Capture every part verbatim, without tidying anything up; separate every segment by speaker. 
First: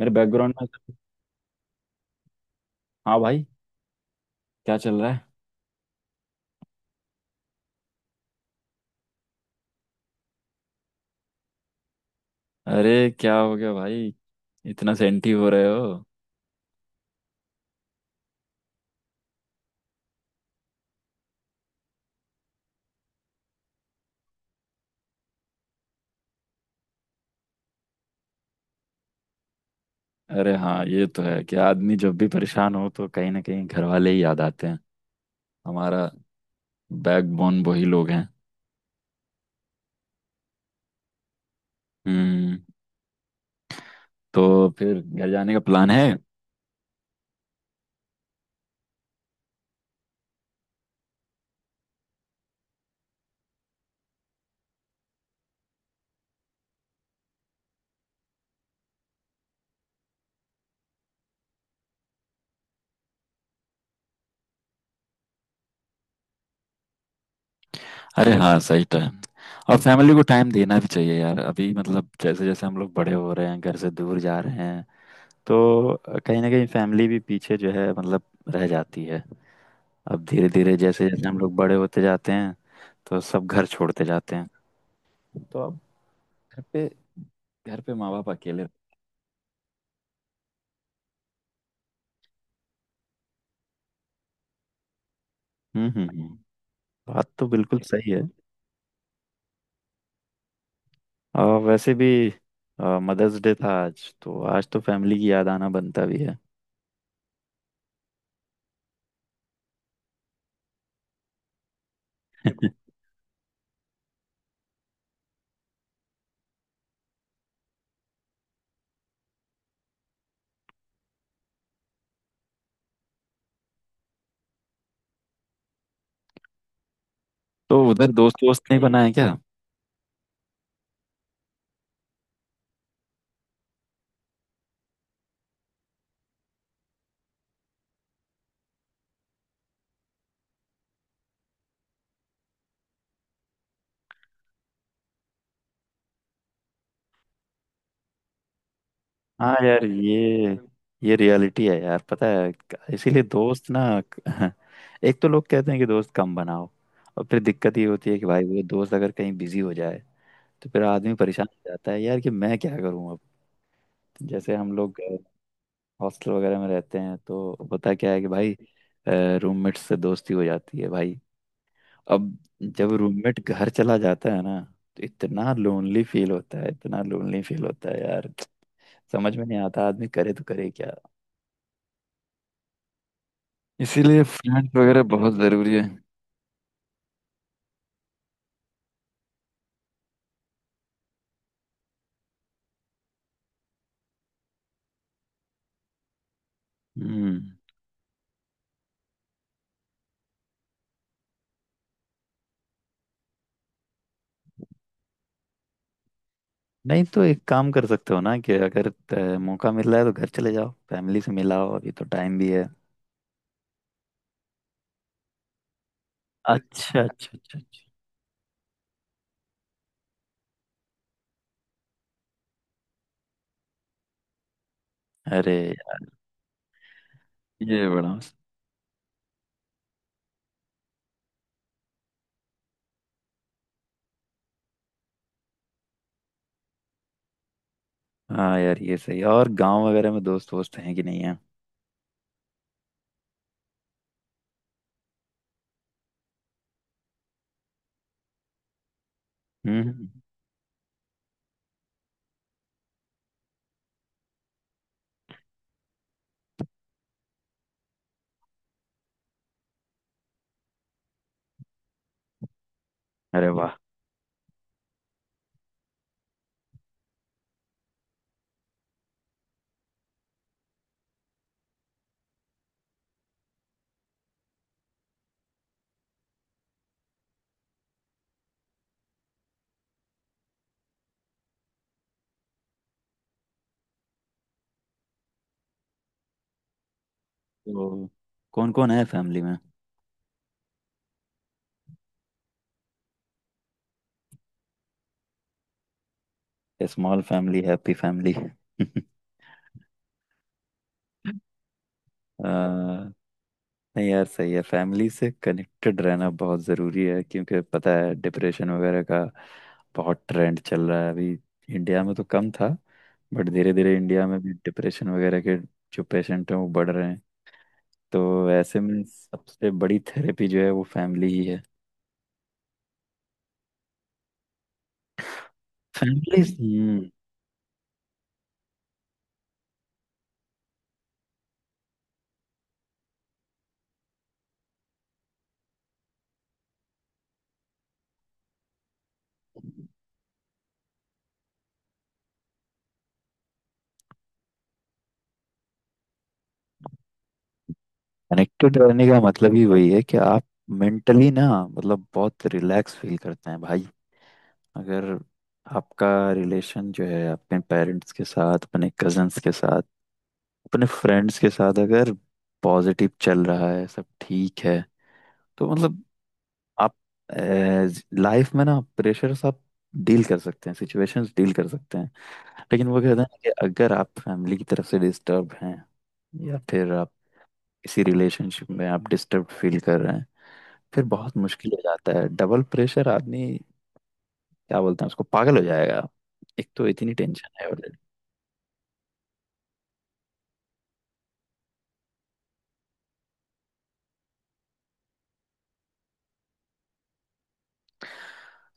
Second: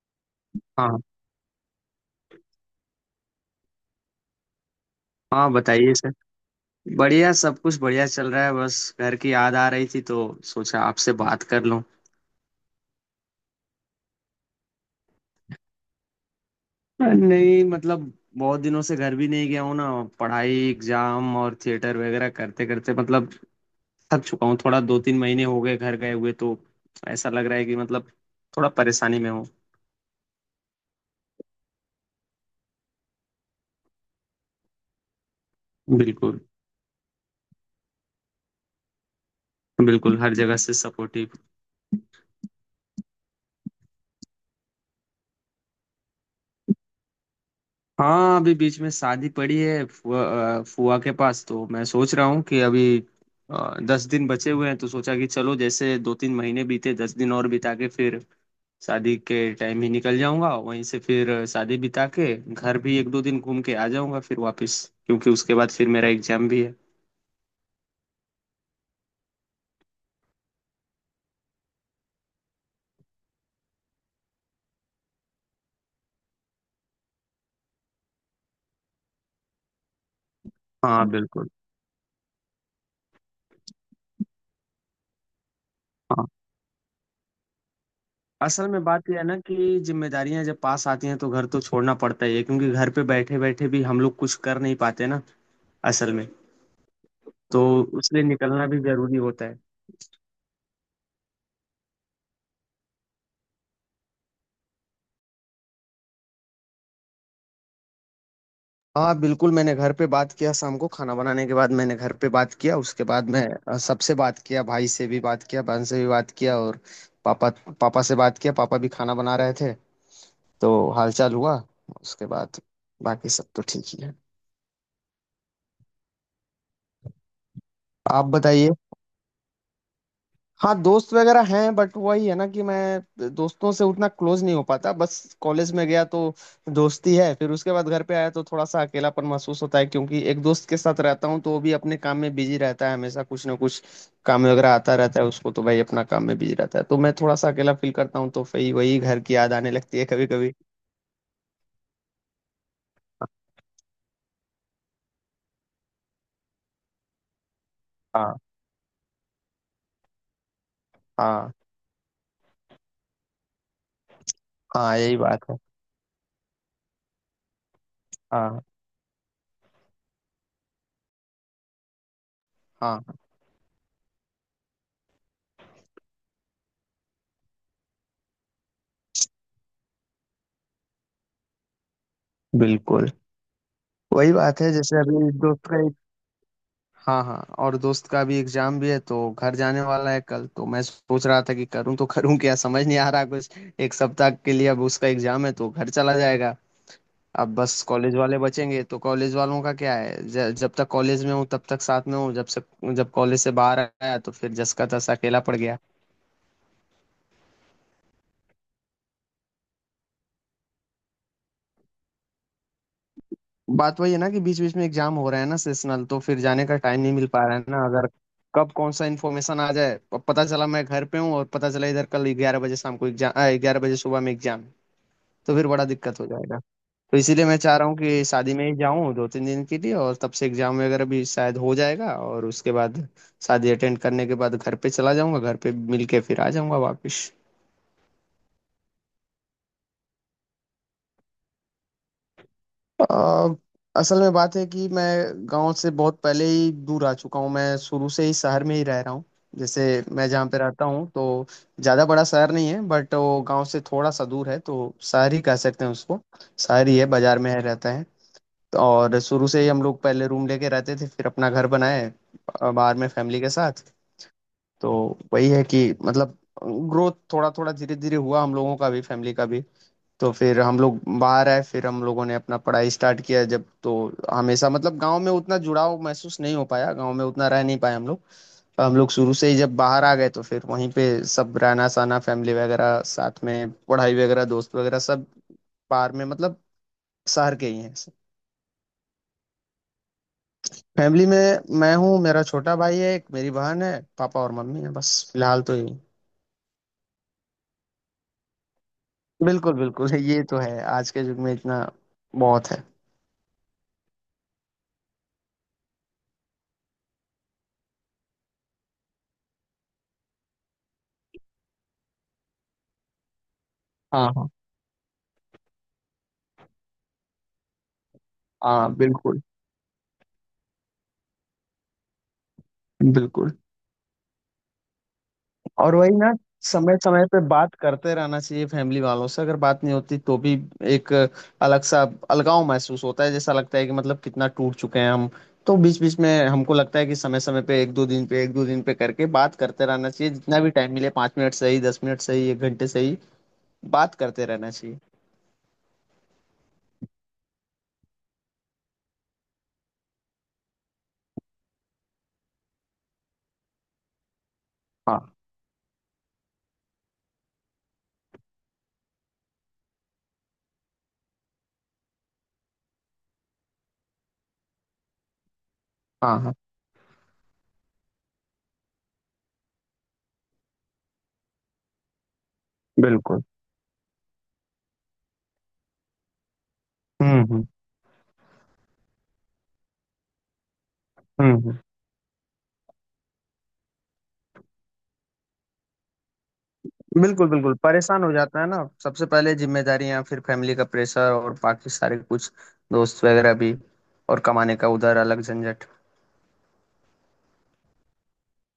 Speaker 1: मेरे बैकग्राउंड में।
Speaker 2: हाँ
Speaker 1: हाँ भाई, क्या चल रहा है।
Speaker 2: हाँ, बताइए सर। बढ़िया, सब कुछ बढ़िया चल रहा है, बस घर की याद आ रही थी तो सोचा आपसे बात कर लूं।
Speaker 1: अरे, क्या हो गया भाई! इतना सेंटी हो रहे हो।
Speaker 2: नहीं मतलब बहुत दिनों से घर भी नहीं गया हूँ ना। पढ़ाई, एग्जाम और थिएटर वगैरह करते करते मतलब थक चुका हूँ थोड़ा, दो तीन महीने हो गए घर गए हुए, तो ऐसा लग रहा है कि मतलब थोड़ा परेशानी में हूँ।
Speaker 1: अरे हाँ, ये तो है कि आदमी जब भी परेशान हो तो कहीं ना कहीं घर वाले ही याद आते हैं। हमारा
Speaker 2: बिल्कुल।
Speaker 1: बैकबोन वही लोग हैं।
Speaker 2: बिल्कुल, हर जगह से सपोर्टिव।
Speaker 1: हम्म तो फिर घर जाने का प्लान है।
Speaker 2: हाँ, अभी बीच में शादी पड़ी है फुआ, अ, फुआ के पास, तो मैं सोच रहा हूँ कि अभी अ, दस दिन बचे हुए हैं, तो सोचा कि चलो जैसे दो तीन महीने बीते, दस दिन और बिता के फिर शादी के टाइम ही निकल जाऊंगा वहीं से, फिर शादी बिता के घर भी एक दो दिन घूम के आ जाऊंगा फिर वापस, क्योंकि उसके बाद फिर मेरा एग्जाम भी है।
Speaker 1: अरे हाँ, सही टाइम। और फैमिली को टाइम देना भी चाहिए यार, अभी मतलब जैसे जैसे हम लोग बड़े हो रहे हैं, घर से दूर जा रहे हैं, तो कहीं ना कहीं फैमिली भी पीछे जो है मतलब रह जाती है। अब धीरे धीरे
Speaker 2: हाँ
Speaker 1: जैसे जैसे हम
Speaker 2: बिल्कुल।
Speaker 1: लोग बड़े होते जाते हैं, तो सब घर छोड़ते जाते हैं। तो अब
Speaker 2: हाँ,
Speaker 1: घर पे घर पे माँ बाप अकेले
Speaker 2: असल
Speaker 1: रहते।
Speaker 2: में बात यह है ना कि जिम्मेदारियां जब पास आती हैं तो घर तो छोड़ना पड़ता ही है, क्योंकि घर पे बैठे बैठे भी हम लोग कुछ कर नहीं पाते ना।
Speaker 1: हम्म, हम्म,
Speaker 2: असल में,
Speaker 1: हम्म। बात तो
Speaker 2: तो
Speaker 1: बिल्कुल सही है।
Speaker 2: उसलिए निकलना भी जरूरी होता है।
Speaker 1: आ, वैसे भी मदर्स डे था आज, तो आज तो फैमिली की याद आना बनता भी है।
Speaker 2: हाँ बिल्कुल, मैंने घर पे बात किया, शाम को खाना बनाने के बाद मैंने घर पे बात किया, उसके बाद मैं अ, सबसे बात किया, भाई से भी बात किया, बहन से भी बात किया, और पापा, पापा से बात किया, पापा भी खाना बना रहे थे, तो हालचाल हुआ, उसके बाद बाकी सब तो ठीक ही है।
Speaker 1: तो उधर
Speaker 2: आप
Speaker 1: दोस्त दोस्त
Speaker 2: बताइए।
Speaker 1: नहीं बनाए क्या।
Speaker 2: हाँ, दोस्त वगैरह हैं बट वही है ना कि मैं दोस्तों से उतना क्लोज नहीं हो पाता, बस कॉलेज में गया तो दोस्ती है, फिर उसके बाद घर पे आया तो थोड़ा सा अकेलापन महसूस होता है, क्योंकि एक दोस्त के साथ रहता हूँ तो वो भी अपने काम में बिजी रहता है हमेशा, कुछ ना कुछ काम वगैरह आता रहता है उसको, तो भाई अपना काम में बिजी रहता है, तो मैं थोड़ा सा अकेला फील करता हूँ, तो फिर वही घर की याद
Speaker 1: हाँ
Speaker 2: आने
Speaker 1: यार,
Speaker 2: लगती है कभी
Speaker 1: ये
Speaker 2: कभी।
Speaker 1: ये रियलिटी है यार, पता है। इसीलिए दोस्त ना। एक तो लोग कहते हैं कि दोस्त कम बनाओ, और फिर दिक्कत ये होती है कि
Speaker 2: हाँ
Speaker 1: भाई वो दोस्त अगर कहीं बिजी हो जाए, तो फिर आदमी परेशान
Speaker 2: हाँ।
Speaker 1: हो जाता है यार, कि मैं क्या करूं अब। जैसे हम
Speaker 2: हाँ
Speaker 1: लोग
Speaker 2: यही बात है।
Speaker 1: हॉस्टल वगैरह में रहते हैं, तो होता क्या है कि भाई
Speaker 2: हाँ
Speaker 1: रूममेट से दोस्ती हो जाती है भाई। अब जब
Speaker 2: हाँ
Speaker 1: रूममेट घर चला जाता है ना, तो इतना लोनली फील होता है, इतना लोनली फील होता है यार। समझ में नहीं आता आदमी करे तो करे क्या।
Speaker 2: बिल्कुल।
Speaker 1: इसीलिए
Speaker 2: वही बात है,
Speaker 1: फ्रेंड्स
Speaker 2: जैसे
Speaker 1: वगैरह
Speaker 2: अभी
Speaker 1: बहुत
Speaker 2: दोस्त
Speaker 1: ज़रूरी
Speaker 2: का।
Speaker 1: है।
Speaker 2: हाँ हाँ, और दोस्त का भी एग्जाम भी है तो घर जाने वाला है कल, तो मैं सोच रहा था कि करूँ तो करूँ क्या, समझ नहीं आ रहा कुछ। एक सप्ताह के लिए अब उसका एग्जाम है तो घर चला जाएगा।
Speaker 1: हम्म।
Speaker 2: अब बस कॉलेज वाले बचेंगे, तो कॉलेज वालों का क्या है, ज, जब तक कॉलेज में हूँ तब तक साथ में हूँ, जब से, जब कॉलेज से बाहर आया तो फिर जस का तस अकेला पड़ गया।
Speaker 1: नहीं तो एक काम कर सकते हो ना, कि अगर अ, मौका मिल रहा है तो घर चले जाओ, फैमिली से मिलाओ, अभी तो टाइम भी है।
Speaker 2: बात वही है ना, कि बीच बीच में एग्जाम हो रहा है ना सेशनल, तो फिर जाने का
Speaker 1: अच्छा,
Speaker 2: टाइम नहीं मिल
Speaker 1: अच्छा,
Speaker 2: पा रहा
Speaker 1: अच्छा,
Speaker 2: है
Speaker 1: अच्छा।
Speaker 2: ना। अगर कब कौन सा इन्फॉर्मेशन आ जाए, प- पता चला मैं घर पे हूँ और पता चला इधर कल ग्यारह बजे शाम को एग्जाम, ग्यारह बजे सुबह में एग्जाम, तो
Speaker 1: अरे
Speaker 2: फिर बड़ा दिक्कत हो जाएगा। तो इसीलिए मैं चाह
Speaker 1: ये
Speaker 2: रहा हूँ
Speaker 1: बड़ा
Speaker 2: कि
Speaker 1: मस्त।
Speaker 2: शादी में ही जाऊँ दो तीन दिन के लिए, और तब से एग्जाम वगैरह भी शायद हो जाएगा, और उसके बाद शादी अटेंड करने के बाद घर पे चला जाऊंगा, घर पे मिल के फिर आ जाऊंगा वापस।
Speaker 1: हाँ यार, ये सही है। और गांव वगैरह में दोस्त वोस्त हैं कि नहीं है।
Speaker 2: अ, असल में बात है कि मैं गांव से बहुत पहले ही दूर आ चुका हूँ, मैं शुरू से ही शहर में ही रह रहा हूँ।
Speaker 1: हम्म,
Speaker 2: जैसे
Speaker 1: हम्म, हम्म।
Speaker 2: मैं जहाँ पे रहता हूँ, तो ज़्यादा बड़ा शहर नहीं है बट वो गांव से थोड़ा सा दूर है, तो शहर ही कह सकते हैं उसको। शहर ही है, बाजार में है, रहता है। और शुरू से ही हम लोग पहले रूम लेके रहते थे, फिर अपना घर बनाए अ, बाहर में, फैमिली
Speaker 1: अरे
Speaker 2: के
Speaker 1: वाह!
Speaker 2: साथ। तो वही है कि मतलब ग्रोथ थोड़ा थोड़ा धीरे धीरे हुआ, हम लोगों का भी, फैमिली का भी। तो फिर हम लोग बाहर आए, फिर हम लोगों ने अपना पढ़ाई स्टार्ट किया जब, तो हमेशा मतलब गांव में उतना जुड़ाव महसूस नहीं हो पाया, गांव में उतना रह नहीं पाए हम लोग। तो हम लोग शुरू से ही जब बाहर आ गए तो फिर वहीं पे सब रहना सहना, फैमिली वगैरह साथ में, पढ़ाई वगैरह, दोस्त वगैरह, सब बाहर में मतलब शहर के ही
Speaker 1: तो
Speaker 2: हैं।
Speaker 1: कौन कौन है फैमिली में।
Speaker 2: फैमिली में मैं हूँ, मेरा छोटा भाई है एक, मेरी बहन है, पापा और मम्मी है, बस फिलहाल तो यही।
Speaker 1: Small family, happy family. आ,
Speaker 2: बिल्कुल बिल्कुल, ये तो है, आज के युग में इतना बहुत है।
Speaker 1: नहीं यार, सही है। फैमिली से कनेक्टेड रहना बहुत ज़रूरी है, क्योंकि पता है डिप्रेशन वगैरह का बहुत ट्रेंड चल रहा है अभी। इंडिया में तो कम था, बट धीरे धीरे इंडिया
Speaker 2: हाँ
Speaker 1: में
Speaker 2: हाँ।
Speaker 1: भी डिप्रेशन वगैरह के जो पेशेंट हैं वो बढ़ रहे हैं। तो ऐसे
Speaker 2: हाँ
Speaker 1: में
Speaker 2: बिल्कुल।
Speaker 1: सबसे बड़ी थेरेपी जो है वो फैमिली ही है।
Speaker 2: बिल्कुल, और वही ना,
Speaker 1: फैमिली
Speaker 2: समय समय पे बात करते रहना चाहिए फैमिली वालों से। अगर बात नहीं होती तो भी एक अलग सा अलगाव महसूस होता है, जैसा लगता है कि मतलब कितना टूट चुके हैं हम। तो बीच बीच में हमको लगता है कि समय समय पे, एक दो दिन पे, एक दो दिन पे करके बात करते रहना चाहिए, जितना भी टाइम मिले, पाँच मिनट सही, दस मिनट सही, एक घंटे सही, बात करते रहना चाहिए।
Speaker 1: कनेक्टेड रहने का मतलब ही वही है कि आप मेंटली ना, मतलब बहुत रिलैक्स फील करते हैं भाई। अगर
Speaker 2: हाँ।
Speaker 1: आपका रिलेशन जो है अपने पेरेंट्स के साथ, अपने कजन्स के साथ, अपने फ्रेंड्स के साथ अगर पॉजिटिव चल रहा है, सब ठीक है, तो मतलब
Speaker 2: हाँ हाँ
Speaker 1: आप लाइफ में ना प्रेशर आप डील कर सकते हैं, सिचुएशंस डील कर सकते हैं। लेकिन वो कहते हैं ना
Speaker 2: बिल्कुल।
Speaker 1: कि अगर आप फैमिली की तरफ से डिस्टर्ब हैं, या फिर आप
Speaker 2: हम्म हम्म
Speaker 1: इसी रिलेशनशिप में आप डिस्टर्ब फील कर रहे हैं, फिर बहुत
Speaker 2: हम्म
Speaker 1: मुश्किल
Speaker 2: हम्म।
Speaker 1: हो जाता है। डबल प्रेशर आदमी, क्या बोलते हैं उसको, पागल हो जाएगा। एक तो इतनी टेंशन
Speaker 2: बिल्कुल।
Speaker 1: है
Speaker 2: बिल्कुल,
Speaker 1: already।
Speaker 2: परेशान हो जाता है ना, सबसे पहले जिम्मेदारियां, फिर फैमिली का प्रेशर और बाकी सारे कुछ, दोस्त वगैरह भी, और कमाने का उधर अलग झंझट।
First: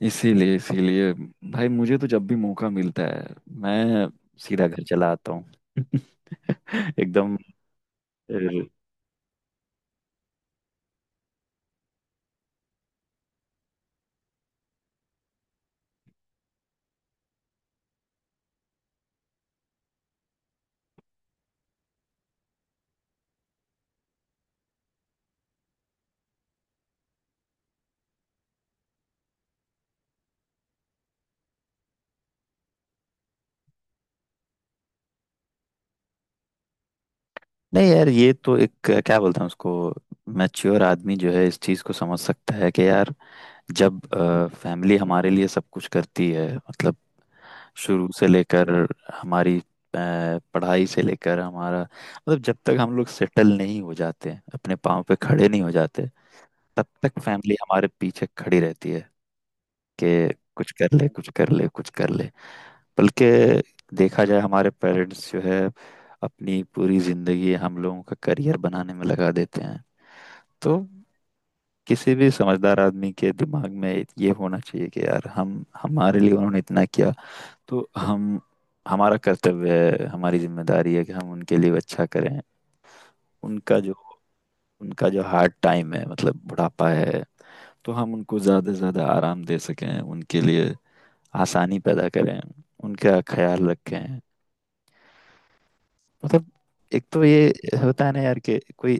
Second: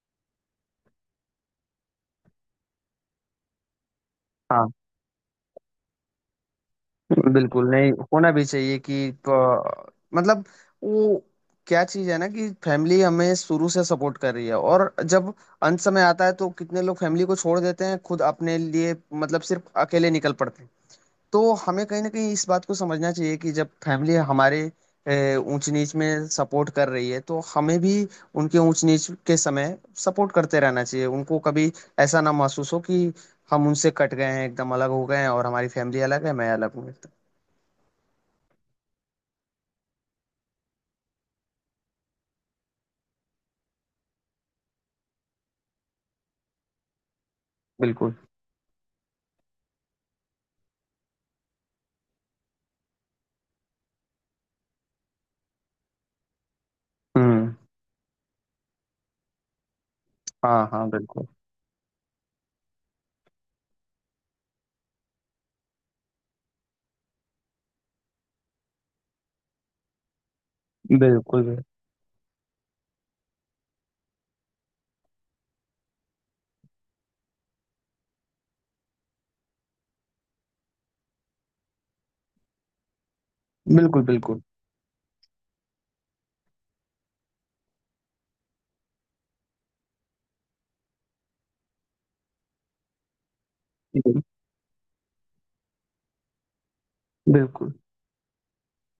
Speaker 1: इसीलिए इसीलिए भाई मुझे तो जब भी मौका मिलता है, मैं सीधा
Speaker 2: हाँ
Speaker 1: घर चला आता हूँ। एकदम।
Speaker 2: बिल्कुल, नहीं होना
Speaker 1: अ,
Speaker 2: भी चाहिए कि प- मतलब, वो क्या चीज है ना, कि फैमिली हमें शुरू से सपोर्ट कर रही है, और जब अंत समय आता है तो कितने लोग फैमिली को छोड़ देते हैं खुद अपने लिए, मतलब सिर्फ अकेले निकल पड़ते हैं। तो हमें कहीं ना कहीं इस बात को समझना चाहिए, कि जब फैमिली हमारे अ, ऊंच नीच में सपोर्ट कर रही है, तो हमें भी उनके ऊंच नीच के समय सपोर्ट करते रहना चाहिए, उनको कभी ऐसा ना महसूस हो कि हम उनसे कट गए हैं, एकदम अलग हो गए हैं, और हमारी फैमिली अलग है मैं अलग हूँ एकदम।
Speaker 1: नहीं यार, ये तो एक अ, क्या बोलते हैं उसको, मैच्योर आदमी जो है इस चीज को समझ सकता है, कि यार जब फैमिली हमारे लिए सब कुछ करती है, मतलब शुरू
Speaker 2: बिल्कुल।
Speaker 1: से लेकर हमारी अ, पढ़ाई से लेकर, हमारा मतलब जब तक हम लोग सेटल नहीं हो जाते, अपने पाँव पे खड़े नहीं हो जाते, तब तक
Speaker 2: हम्म।
Speaker 1: फैमिली हमारे पीछे खड़ी रहती है कि
Speaker 2: हाँ
Speaker 1: कुछ
Speaker 2: हाँ
Speaker 1: कर ले,
Speaker 2: बिल्कुल।
Speaker 1: कुछ कर ले, कुछ कर ले। बल्कि देखा जाए हमारे पेरेंट्स जो है अपनी पूरी जिंदगी हम लोगों का करियर बनाने में लगा देते हैं। तो
Speaker 2: बिल्कुल
Speaker 1: किसी भी समझदार आदमी के दिमाग में ये होना चाहिए कि यार, हम हमारे लिए उन्होंने इतना किया, तो हम हमारा कर्तव्य है, हमारी जिम्मेदारी है कि हम उनके लिए अच्छा करें। उनका जो
Speaker 2: बिल्कुल। बिल्कुल
Speaker 1: उनका जो हार्ड टाइम है, मतलब बुढ़ापा है, तो हम उनको ज़्यादा से ज़्यादा आराम दे सकें, उनके लिए आसानी पैदा करें, उनका ख्याल रखें। मतलब एक तो ये
Speaker 2: बिल्कुल।
Speaker 1: होता है ना यार, कि कोई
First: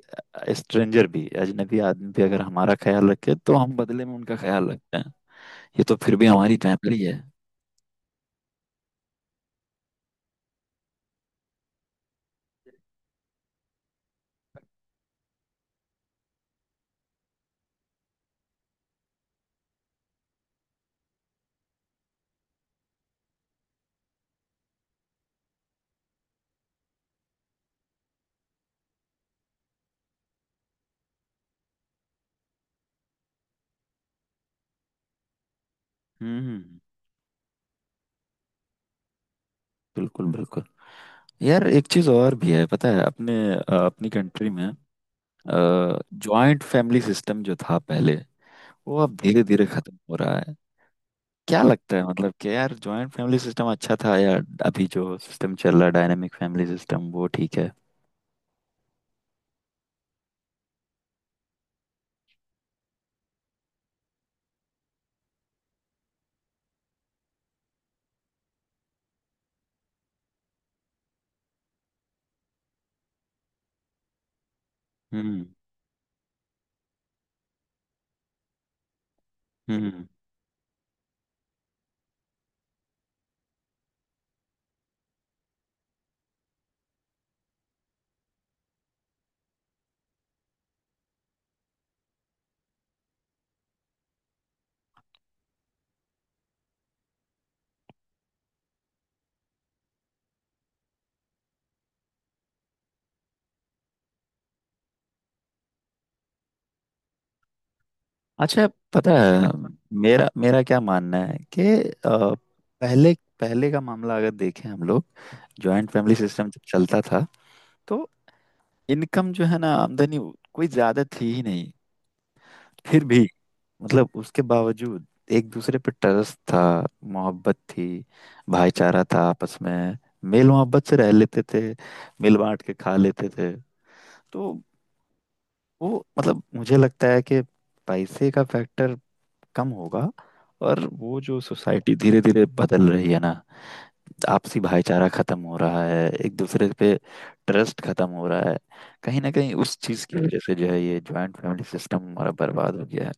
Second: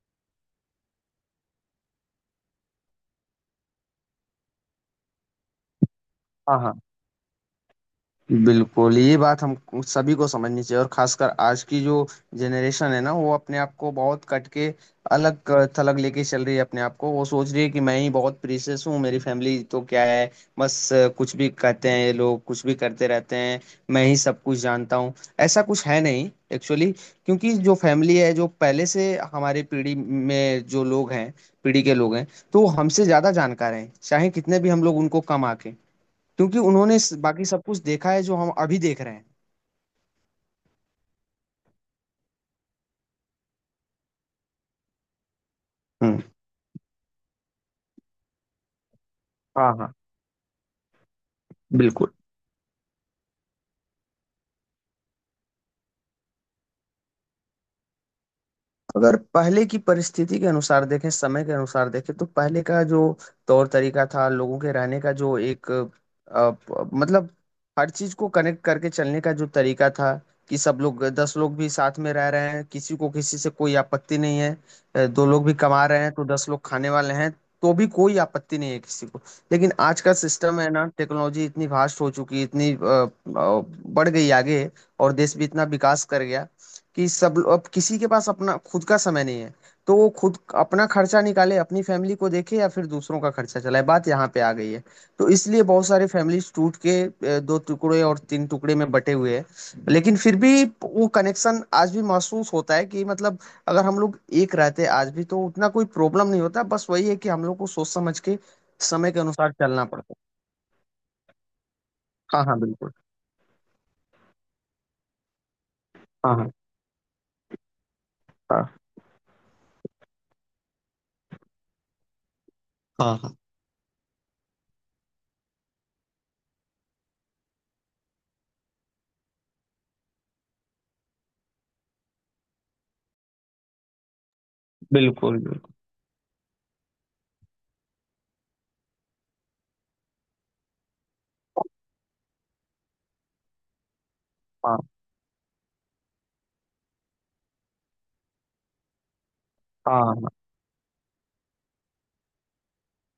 Speaker 1: स्ट्रेंजर भी, अजनबी आदमी भी अगर हमारा ख्याल रखे तो हम बदले में उनका ख्याल रखते हैं। ये तो फिर भी हमारी
Speaker 2: हाँ हाँ
Speaker 1: फैमिली है।
Speaker 2: बिल्कुल, ये बात हम सभी को समझनी चाहिए, और खासकर आज की जो जनरेशन है ना, वो अपने आप को बहुत कट के अलग थलग लेके चल रही है। अपने आप को वो सोच रही है कि मैं ही बहुत प्रीशियस हूँ, मेरी फैमिली तो क्या है, बस, अ, कुछ भी कहते हैं ये लोग, कुछ भी करते रहते हैं, मैं ही सब कुछ जानता हूँ। ऐसा कुछ है नहीं एक्चुअली, क्योंकि जो फैमिली है, जो पहले से हमारी पीढ़ी में जो लोग हैं, पीढ़ी के लोग हैं, तो वो हमसे ज्यादा जानकार हैं, चाहे कितने भी हम लोग उनको कम आके, क्योंकि
Speaker 1: हम्म,
Speaker 2: उन्होंने इस- बाकी सब कुछ देखा है जो हम अभी देख रहे हैं।
Speaker 1: बिल्कुल, बिल्कुल। यार, एक चीज और भी है पता है, अपने अ, अपनी कंट्री में
Speaker 2: हम्म।
Speaker 1: जॉइंट फैमिली सिस्टम जो था पहले, वो अब धीरे धीरे
Speaker 2: हाँ हाँ
Speaker 1: खत्म हो रहा है। क्या लगता है,
Speaker 2: बिल्कुल।
Speaker 1: मतलब कि यार जॉइंट फैमिली सिस्टम अच्छा था, या अभी जो सिस्टम चल रहा है, डायनेमिक फैमिली सिस्टम, वो ठीक है।
Speaker 2: अगर पहले की परिस्थिति के अनुसार देखें, समय के अनुसार देखें, तो पहले का जो तौर तरीका था लोगों के रहने का, जो एक अ, प- मतलब हर चीज को कनेक्ट करके चलने का जो तरीका था, कि सब लोग, दस लोग भी साथ में रह रहे हैं, किसी को किसी से कोई आपत्ति नहीं है, अ, दो
Speaker 1: हम्म,
Speaker 2: लोग भी कमा रहे हैं तो दस लोग खाने वाले हैं, तो भी कोई आपत्ति नहीं है किसी को। लेकिन आज
Speaker 1: हम्म,
Speaker 2: का सिस्टम है ना, टेक्नोलॉजी इतनी वास्ट हो चुकी है, इतनी अ, अ, बढ़ गई आगे, और देश भी इतना विकास कर गया, कि सब लो- अब किसी के पास अपना खुद का समय नहीं है। तो वो खुद अपना खर्चा निकाले, अपनी फैमिली को देखे, या फिर दूसरों का खर्चा चलाए, बात यहाँ पे आ गई है। तो इसलिए बहुत सारे फैमिलीज टूट के अ, दो टुकड़े और तीन टुकड़े में बटे हुए हैं, लेकिन फिर भी वो कनेक्शन आज भी महसूस होता है कि मतलब अगर हम लोग एक रहते आज भी तो उतना कोई प्रॉब्लम नहीं होता, बस वही है कि हम लोग को सोच समझ के
Speaker 1: अच्छा। पता
Speaker 2: समय के
Speaker 1: है,
Speaker 2: अनुसार चलना पड़ता है।
Speaker 1: मेरा मेरा क्या मानना है कि अ,
Speaker 2: हाँ हाँ बिल्कुल।
Speaker 1: पहले पहले का मामला अगर देखें हम लोग, जॉइंट फैमिली
Speaker 2: हाँ
Speaker 1: सिस्टम
Speaker 2: हाँ।
Speaker 1: जब चलता था, तो
Speaker 2: हाँ
Speaker 1: इनकम जो है ना, आमदनी, कोई ज्यादा थी ही नहीं। फिर
Speaker 2: हाँ
Speaker 1: भी
Speaker 2: हाँ।
Speaker 1: मतलब, उसके बावजूद एक दूसरे पे ट्रस्ट था, मोहब्बत थी, भाईचारा था आपस में, मेल मोहब्बत से रह लेते थे, मिल बांट के खा लेते थे। तो
Speaker 2: बिल्कुल बिल्कुल।
Speaker 1: वो मतलब मुझे लगता है कि पैसे का फैक्टर कम होगा। और वो जो सोसाइटी धीरे धीरे बदल रही है ना, आपसी
Speaker 2: हाँ
Speaker 1: भाईचारा खत्म हो रहा है, एक दूसरे पे ट्रस्ट खत्म हो रहा है, कहीं ना कहीं उस चीज की
Speaker 2: हाँ।
Speaker 1: वजह से जो है ये ज्वाइंट फैमिली सिस्टम हमारा बर्बाद हो गया है।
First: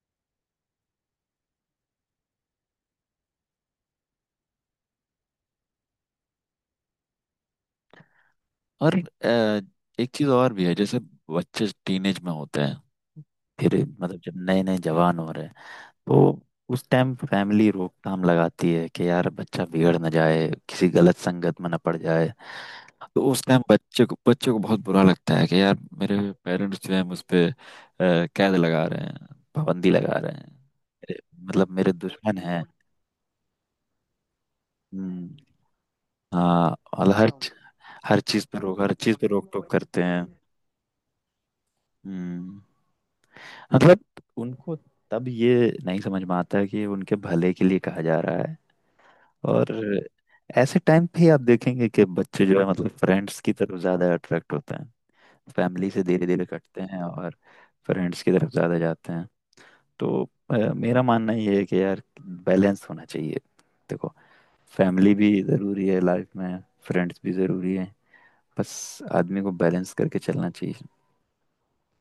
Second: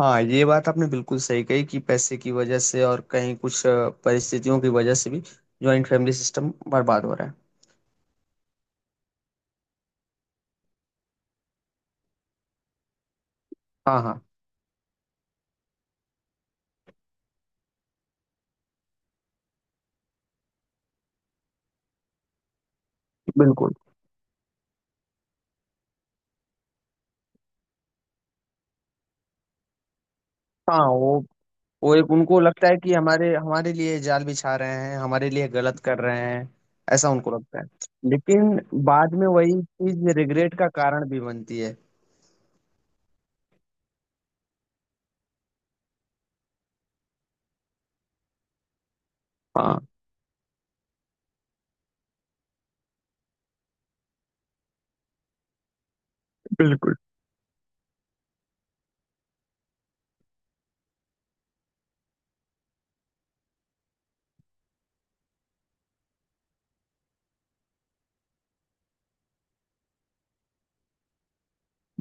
Speaker 2: हाँ, ये बात आपने बिल्कुल सही कही, कि पैसे की वजह से और कहीं कुछ अ, परिस्थितियों की वजह से भी ज्वाइंट फैमिली सिस्टम बर्बाद हो रहा है।
Speaker 1: और अ, एक चीज और भी है, जैसे बच्चे टीनेज में होते हैं, फिर
Speaker 2: हाँ
Speaker 1: मतलब
Speaker 2: हाँ
Speaker 1: जब नए नए जवान हो रहे हैं, तो उस टाइम फैमिली रोकथाम लगाती है कि यार बच्चा बिगड़ ना जाए, किसी गलत संगत में ना पड़ जाए। तो उस टाइम
Speaker 2: बिल्कुल।
Speaker 1: बच्चे को बच्चे को बहुत बुरा लगता है कि यार, मेरे पेरेंट्स जो है मुझ पे अ, कैद लगा रहे हैं, पाबंदी लगा रहे हैं,
Speaker 2: हाँ, वो
Speaker 1: मेरे- मतलब मेरे
Speaker 2: वो एक,
Speaker 1: दुश्मन
Speaker 2: उनको
Speaker 1: हैं।
Speaker 2: लगता है कि हमारे हमारे लिए जाल बिछा रहे हैं, हमारे
Speaker 1: हम्म,
Speaker 2: लिए गलत कर रहे हैं,
Speaker 1: हाँ। और
Speaker 2: ऐसा उनको
Speaker 1: हर
Speaker 2: लगता है।
Speaker 1: हर चीज पे
Speaker 2: लेकिन
Speaker 1: रोक हर
Speaker 2: बाद
Speaker 1: चीज
Speaker 2: में
Speaker 1: पे रोक
Speaker 2: वही
Speaker 1: टोक करते
Speaker 2: चीज
Speaker 1: हैं।
Speaker 2: रिग्रेट का कारण भी बनती है।
Speaker 1: हम्म। मतलब उनको तब ये नहीं समझ में आता कि उनके भले के लिए कहा जा रहा है। और
Speaker 2: हाँ
Speaker 1: ऐसे टाइम पे ही आप देखेंगे कि बच्चे जो है मतलब फ्रेंड्स की तरफ ज्यादा अट्रैक्ट होते हैं, फैमिली से धीरे धीरे कटते
Speaker 2: बिल्कुल।
Speaker 1: हैं और फ्रेंड्स की तरफ ज्यादा जाते हैं। तो अ, मेरा मानना ये है कि यार बैलेंस होना चाहिए। देखो, फैमिली भी जरूरी है लाइफ में, फ्रेंड्स भी जरूरी है। बस आदमी को बैलेंस करके चलना चाहिए।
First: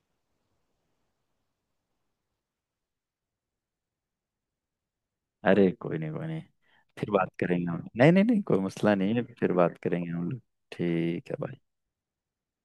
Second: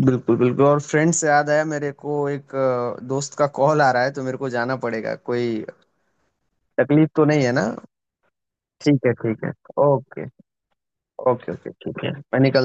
Speaker 2: बिल्कुल बिल्कुल, और फ्रेंड से याद आया मेरे को, एक अ, दोस्त का कॉल आ रहा है तो मेरे को जाना पड़ेगा, कोई
Speaker 1: अरे कोई नहीं, कोई नहीं,
Speaker 2: तकलीफ
Speaker 1: फिर
Speaker 2: तो
Speaker 1: बात
Speaker 2: नहीं है
Speaker 1: करेंगे
Speaker 2: ना?
Speaker 1: हम। नहीं नहीं नहीं, कोई मसला
Speaker 2: ठीक है
Speaker 1: नहीं है,
Speaker 2: ठीक
Speaker 1: फिर
Speaker 2: है।
Speaker 1: बात करेंगे
Speaker 2: ओके।
Speaker 1: हम लोग। ठीक है
Speaker 2: ओके
Speaker 1: भाई।
Speaker 2: ओके, ठीक है, मैं निकल